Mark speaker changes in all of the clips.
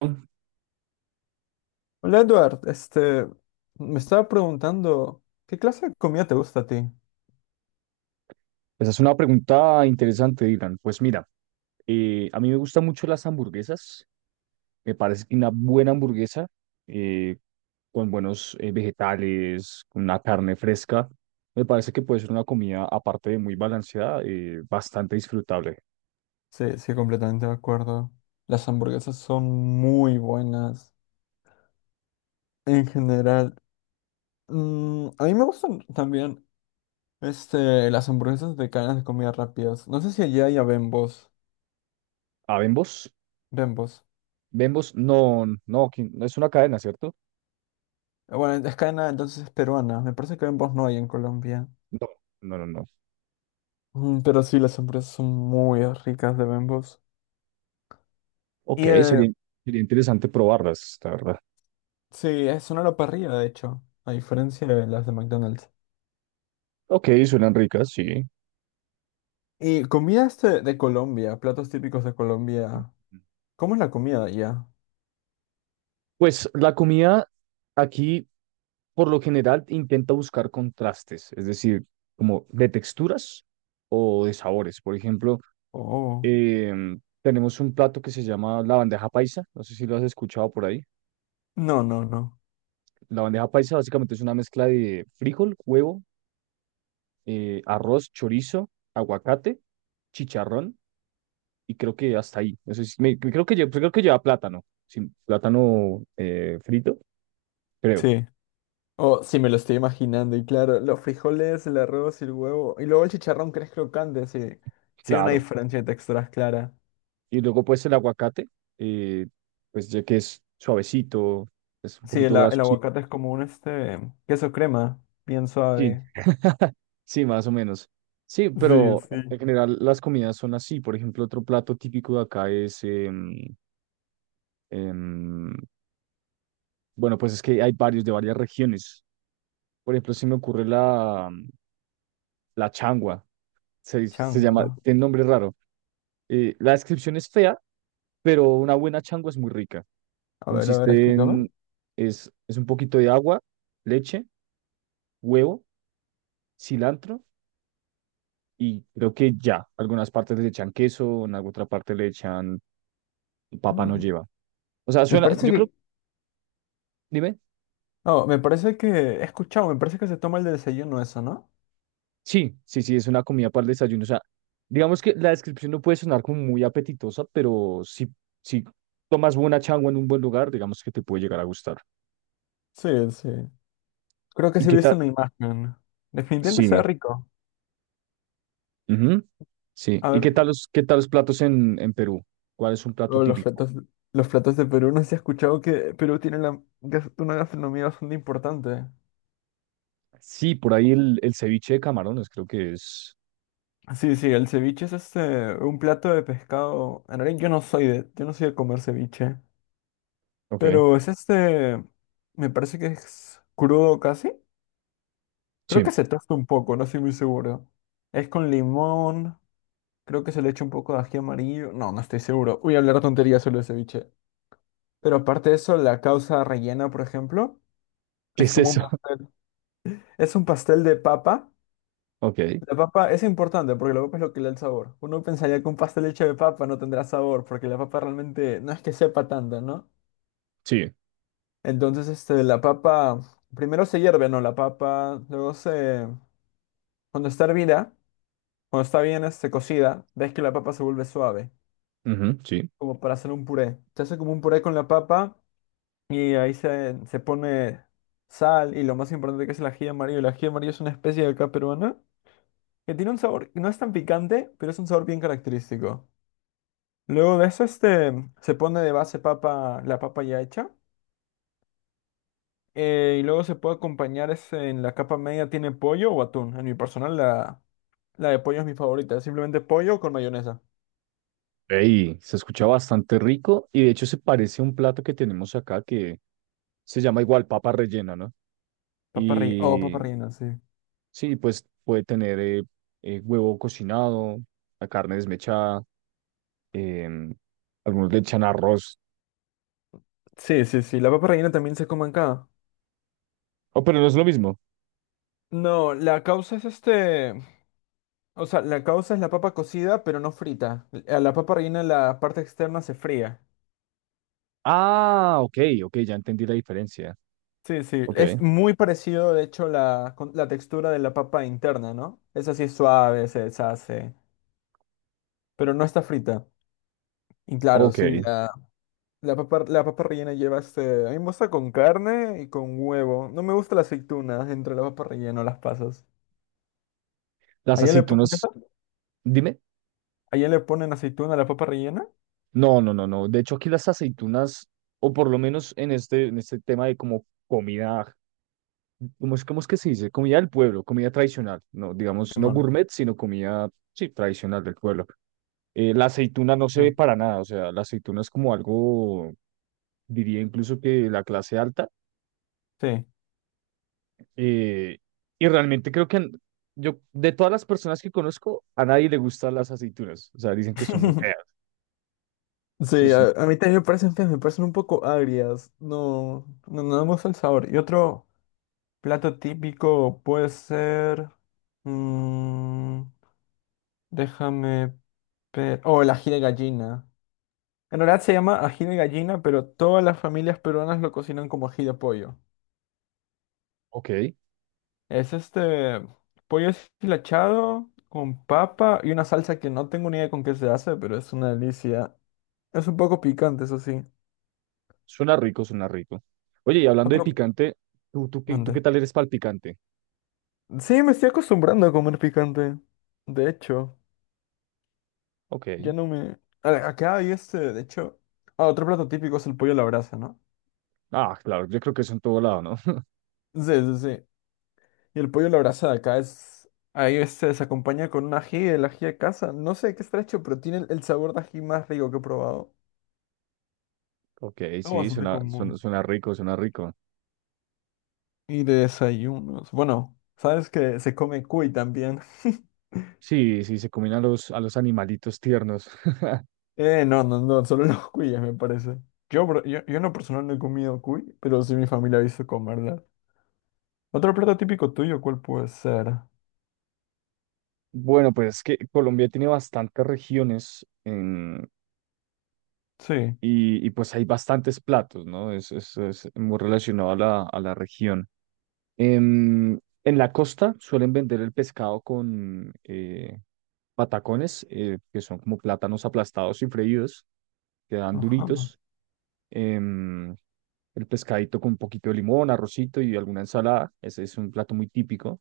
Speaker 1: Esa
Speaker 2: Hola Edward, me estaba preguntando, ¿qué clase de comida te gusta a ti?
Speaker 1: es una pregunta interesante, Dylan. Pues mira, a mí me gustan mucho las hamburguesas. Me parece que una buena hamburguesa eh, con buenos vegetales, con una carne fresca, me parece que puede ser una comida, aparte de muy balanceada, bastante disfrutable.
Speaker 2: Sí, sí, completamente de acuerdo. Las hamburguesas son muy buenas en general. Mm, a mí me gustan también, las hamburguesas de cadenas de comida rápidas. No sé si allá hay a Bembos.
Speaker 1: ¿A Bembos?
Speaker 2: Bembos.
Speaker 1: Bembos, no, no, aquí no es una cadena, ¿cierto?
Speaker 2: Bueno, es cadena, entonces es peruana. Me parece que Bembos no hay en Colombia.
Speaker 1: No, no, no, no.
Speaker 2: Mm, pero sí, las hamburguesas son muy ricas de Bembos.
Speaker 1: Ok,
Speaker 2: Y
Speaker 1: sería interesante probarlas, la verdad.
Speaker 2: sí, es una a la parrilla, de hecho, a diferencia de las de McDonald's.
Speaker 1: Ok, suenan ricas, sí.
Speaker 2: Y comidas de Colombia, platos típicos de Colombia. ¿Cómo es la comida allá?
Speaker 1: Pues la comida aquí, por lo general intenta buscar contrastes, es decir, como de texturas o de sabores. Por ejemplo,
Speaker 2: Oh,
Speaker 1: tenemos un plato que se llama la bandeja paisa, no sé si lo has escuchado por ahí.
Speaker 2: no, no, no.
Speaker 1: La bandeja paisa básicamente es una mezcla de frijol, huevo, arroz, chorizo, aguacate, chicharrón y creo que hasta ahí. No sé si- me- creo que, pues creo que lleva plátano, sin plátano frito, creo,
Speaker 2: Sí. Oh, sí, me lo estoy imaginando. Y claro, los frijoles, el arroz y el huevo. Y luego el chicharrón que es crocante, sí. Sí, hay una
Speaker 1: claro.
Speaker 2: diferencia de texturas clara.
Speaker 1: Y luego pues el aguacate, eh, pues ya que es suavecito, es un
Speaker 2: Sí,
Speaker 1: poquito
Speaker 2: el,
Speaker 1: graso.
Speaker 2: el
Speaker 1: Sí,
Speaker 2: aguacate es como un queso crema, bien
Speaker 1: sí,
Speaker 2: suave.
Speaker 1: sí, más o menos. Sí,
Speaker 2: Sí,
Speaker 1: pero
Speaker 2: sí.
Speaker 1: en general las comidas son así. Por ejemplo, otro plato típico de acá es, em, bueno, pues es que hay varios de varias regiones. Por ejemplo, se me ocurre la, la changua, se llama,
Speaker 2: Changua.
Speaker 1: tiene nombre raro. La descripción es fea, pero una buena changua es muy rica.
Speaker 2: A ver,
Speaker 1: Consiste
Speaker 2: explícame.
Speaker 1: en, es un poquito de agua, leche, huevo, cilantro y creo que ya. Algunas partes le echan queso, en alguna otra parte le echan papa, no
Speaker 2: Mm,
Speaker 1: lleva. O sea,
Speaker 2: me
Speaker 1: suena,
Speaker 2: parece
Speaker 1: yo creo,
Speaker 2: que.
Speaker 1: dime,
Speaker 2: Oh, me parece que. He escuchado, me parece que se toma el desayuno eso, ¿no?
Speaker 1: sí, sí, sí, es una comida para el desayuno. O sea, digamos que la descripción no puede sonar como muy apetitosa, pero si tomas buena changua en un buen lugar, digamos que te puede llegar a gustar.
Speaker 2: Sí, sí. Creo que
Speaker 1: ¿Y
Speaker 2: sí he
Speaker 1: qué tal?
Speaker 2: visto una imagen. Definitivamente
Speaker 1: Sí,
Speaker 2: se rico.
Speaker 1: ujú, sí.
Speaker 2: A
Speaker 1: ¿Y qué
Speaker 2: ver,
Speaker 1: tal los platos en Perú? ¿Cuál es un plato
Speaker 2: oh,
Speaker 1: típico?
Speaker 2: los platos de Perú. No sé si has escuchado que Perú tiene la, una gastronomía bastante importante.
Speaker 1: Sí, por ahí el ceviche de camarones, creo que es.
Speaker 2: Sí, sí, el ceviche es un plato de pescado. En realidad yo no soy yo no soy de comer ceviche.
Speaker 1: Ok,
Speaker 2: Pero es me parece que es crudo casi. Creo
Speaker 1: sí.
Speaker 2: que se tosta un poco, no estoy muy seguro. Es con limón, creo que se le echa un poco de ají amarillo. No, no estoy seguro. Voy a hablar tonterías sobre el ceviche. Pero aparte de eso, la causa rellena, por ejemplo,
Speaker 1: ¿Qué
Speaker 2: es
Speaker 1: es
Speaker 2: como un
Speaker 1: eso?
Speaker 2: pastel. Es un pastel de papa.
Speaker 1: Ok.
Speaker 2: La papa es importante porque la papa es lo que le da el sabor. Uno pensaría que un pastel hecho de papa no tendrá sabor porque la papa realmente no es que sepa tanto, ¿no?
Speaker 1: Sí,
Speaker 2: Entonces, la papa, primero se hierve, ¿no? La papa, luego se, cuando está hervida, cuando está bien, cocida, ves que la papa se vuelve suave,
Speaker 1: ujú, sí.
Speaker 2: como para hacer un puré. Se hace como un puré con la papa. Y ahí se, se pone sal y lo más importante que es el ají amarillo. El ají amarillo es una especie de acá peruana que tiene un sabor, no es tan picante, pero es un sabor bien característico. Luego de eso se pone de base papa, la papa ya hecha. Y luego se puede acompañar en la capa media tiene pollo o atún. En mi personal la de pollo es mi favorita. Simplemente pollo con mayonesa.
Speaker 1: Ey, se escucha bastante rico y de hecho se parece a un plato que tenemos acá que se llama igual papa rellena, ¿no?
Speaker 2: Papa rellena. Oh, papa
Speaker 1: Y
Speaker 2: rellena, sí.
Speaker 1: sí, pues puede tener huevo cocinado, la carne desmechada, em, algunos le echan arroz.
Speaker 2: Sí, sí, sí. La papa rellena también se come acá.
Speaker 1: Oh, pero no es lo mismo.
Speaker 2: No, la causa es este. O sea, la causa es la papa cocida, pero no frita. A la papa rellena la parte externa se fría.
Speaker 1: Ah, ok, ok, ya entendí la diferencia.
Speaker 2: Sí, sí.
Speaker 1: Ok,
Speaker 2: Es muy parecido, de hecho, la textura de la papa interna, ¿no? Esa sí es suave, se deshace, pero no está frita. Y claro, sí,
Speaker 1: ok.
Speaker 2: la papa rellena lleva este... A mí me gusta con carne y con huevo. No me gusta la aceituna entre la papa rellena o las pasas.
Speaker 1: Las
Speaker 2: ¿Allá le ponen,
Speaker 1: aceitunas, dime.
Speaker 2: ¿allá le ponen aceituna a la papa rellena?
Speaker 1: No, no, no, no. De hecho, aquí las aceitunas, o por lo menos en en este tema de como comida. Cómo es que se dice? Comida del pueblo, comida tradicional, no, digamos, no
Speaker 2: Simón.
Speaker 1: gourmet, sino comida, sí, tradicional del pueblo. La aceituna no se ve
Speaker 2: Sí,
Speaker 1: para nada, o sea, la aceituna es como algo, diría incluso que de la clase alta,
Speaker 2: sí.
Speaker 1: eh, y realmente creo que yo, de todas las personas que conozco, a nadie le gustan las aceitunas, o sea, dicen que son muy feas,
Speaker 2: Sí,
Speaker 1: pues,
Speaker 2: a mí también me parecen feas, me parecen un poco agrias. No, no, no me gusta el sabor. Y otro plato típico puede ser. Mm, déjame ver. Oh, el ají de gallina. En realidad se llama ají de gallina, pero todas las familias peruanas lo cocinan como ají de pollo.
Speaker 1: ok,
Speaker 2: Es este pollo deshilachado con papa y una salsa que no tengo ni idea con qué se hace, pero es una delicia. Es un poco picante, eso sí.
Speaker 1: suena rico, suena rico. Oye, y hablando de
Speaker 2: Otro.
Speaker 1: picante, tú qué
Speaker 2: Mande.
Speaker 1: tal eres para el picante?
Speaker 2: Sí, me estoy acostumbrando a comer picante. De hecho,
Speaker 1: Ok,
Speaker 2: ya no me... A ver, acá hay de hecho... Ah, otro plato típico es el pollo a la brasa, ¿no?
Speaker 1: ah, claro, yo creo que eso en todo lado, ¿no?
Speaker 2: Sí, sí, sí. Y el pollo a la brasa de acá es... Ahí se acompaña con un ají, el ají de casa. No sé de qué está hecho, pero tiene el sabor de ají más rico que he probado.
Speaker 1: Ok,
Speaker 2: Algo
Speaker 1: sí,
Speaker 2: bastante
Speaker 1: suena, suena,
Speaker 2: común.
Speaker 1: suena rico, suena rico.
Speaker 2: Y de desayunos. Bueno, sabes que se come cuy también.
Speaker 1: Sí, sí, se combinan a los animalitos tiernos.
Speaker 2: No, no, no, solo los cuyes me parece. Yo en lo personal no he comido cuy, pero sí mi familia ha visto comerla. Otro plato típico tuyo, ¿cuál puede ser?
Speaker 1: Bueno, pues es que Colombia tiene bastantes regiones
Speaker 2: Sí.
Speaker 1: y pues hay bastantes platos, ¿no? Es muy relacionado a a la región. En la costa suelen vender el pescado con patacones, que son como plátanos aplastados y freídos, que dan
Speaker 2: Ajá.
Speaker 1: duritos. Em, el pescadito con un poquito de limón, arrocito y alguna ensalada. Ese es un plato muy típico.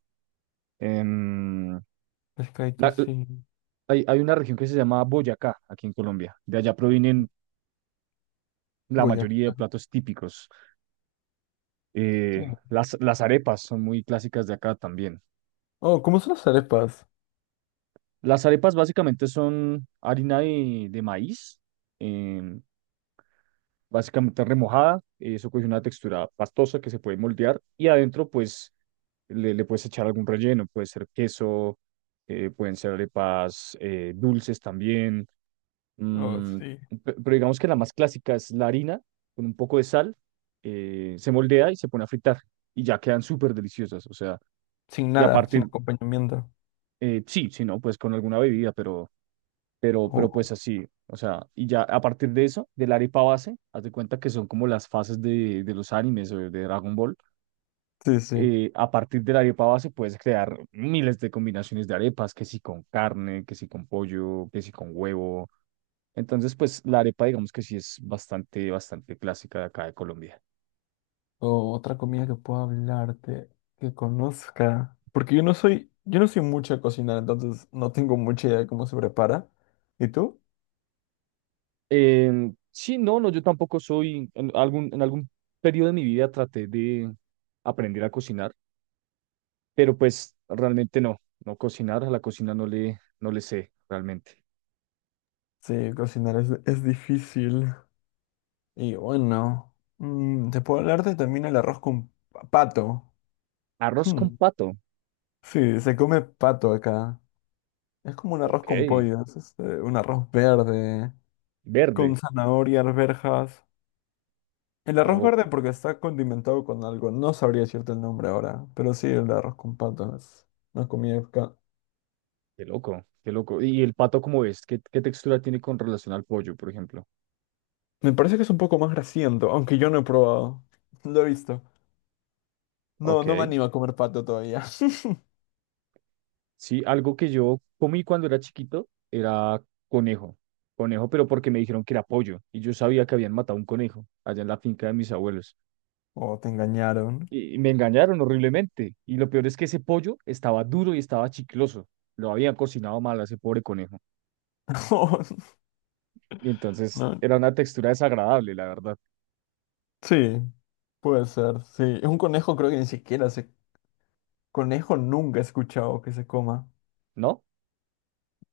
Speaker 1: Em,
Speaker 2: Pescadito,
Speaker 1: la- la-
Speaker 2: sí.
Speaker 1: hay, hay una región que se llama Boyacá, aquí en Colombia. De allá provienen la mayoría de
Speaker 2: Boyacá,
Speaker 1: platos típicos.
Speaker 2: sí.
Speaker 1: Las arepas son muy clásicas de acá también.
Speaker 2: Oh, ¿cómo son las arepas?
Speaker 1: Las arepas básicamente son harina de maíz, em, básicamente remojada. Eso coge una textura pastosa que se puede moldear y adentro pues le puedes echar algún relleno, puede ser queso, pueden ser arepas dulces también,
Speaker 2: Oh,
Speaker 1: mm,
Speaker 2: sí.
Speaker 1: pero digamos que la más clásica es la harina con un poco de sal, se moldea y se pone a fritar y ya quedan súper deliciosas, o sea,
Speaker 2: Sin
Speaker 1: y
Speaker 2: nada, sin
Speaker 1: aparte,
Speaker 2: acompañamiento.
Speaker 1: sí, si no, pues con alguna bebida,
Speaker 2: Oh,
Speaker 1: pero pues así, o sea, y ya a partir de eso, de la arepa base, haz de cuenta que son como las fases de los animes o de Dragon Ball,
Speaker 2: sí, sí.
Speaker 1: a partir de la arepa base puedes crear miles de combinaciones de arepas, que si con carne, que si con pollo, que si con huevo. Entonces, pues la arepa, digamos que sí es bastante, bastante clásica de acá de Colombia.
Speaker 2: O otra comida que pueda hablarte, que conozca. Porque yo no soy mucho a cocinar, entonces no tengo mucha idea de cómo se prepara. ¿Y tú?
Speaker 1: Sí, no, no, yo tampoco soy, en algún periodo de mi vida traté de aprender a cocinar, pero pues realmente no, no cocinar, a la cocina no no le sé realmente.
Speaker 2: Sí, cocinar es difícil. Y bueno, mm, te puedo hablarte también el arroz con pato.
Speaker 1: Arroz con pato,
Speaker 2: Sí, se come pato acá. Es como un arroz
Speaker 1: ok,
Speaker 2: con pollo, es un arroz verde, con
Speaker 1: verde,
Speaker 2: zanahoria, arvejas. El arroz
Speaker 1: ok.
Speaker 2: verde porque está condimentado con algo, no sabría decirte el nombre ahora, pero sí, el arroz con pato no es una comida acá.
Speaker 1: Qué loco, qué loco. ¿Y el pato cómo es? Qué textura tiene con relación al pollo, por ejemplo?
Speaker 2: Me parece que es un poco más grasiento, aunque yo no he probado. Lo he visto. No, no me
Speaker 1: Ok.
Speaker 2: animo a comer pato todavía.
Speaker 1: Sí, algo que yo comí cuando era chiquito era conejo. Conejo, pero porque me dijeron que era pollo. Y yo sabía que habían matado un conejo allá en la finca de mis abuelos.
Speaker 2: O te engañaron.
Speaker 1: Y me engañaron horriblemente. Y lo peor es que ese pollo estaba duro y estaba chicloso. Lo habían cocinado mal a ese pobre conejo.
Speaker 2: O
Speaker 1: Y entonces
Speaker 2: no.
Speaker 1: era una textura desagradable, la verdad.
Speaker 2: Sí, puede ser, sí. Un conejo creo que ni siquiera se... Conejo nunca he escuchado que se coma.
Speaker 1: ¿No?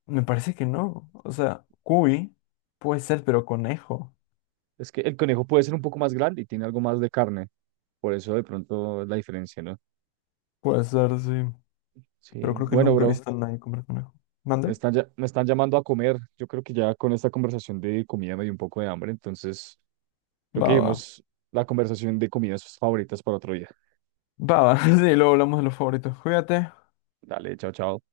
Speaker 2: Me parece que no. O sea, cuy puede ser, pero conejo.
Speaker 1: Es que el conejo puede ser un poco más grande y tiene algo más de carne. Por eso de pronto la diferencia, ¿no?
Speaker 2: Puede ser, sí.
Speaker 1: Sí,
Speaker 2: Pero creo que
Speaker 1: bueno,
Speaker 2: nunca he
Speaker 1: bro,
Speaker 2: visto a nadie comer conejo. ¿Mande?
Speaker 1: me están llamando a comer. Yo creo que ya con esta conversación de comida me dio un poco de hambre, entonces lo
Speaker 2: Va,
Speaker 1: que
Speaker 2: va.
Speaker 1: dijimos, la conversación de comidas favoritas para otro día.
Speaker 2: Va, va. Sí, luego hablamos de los favoritos. Cuídate.
Speaker 1: Dale, chao, chao.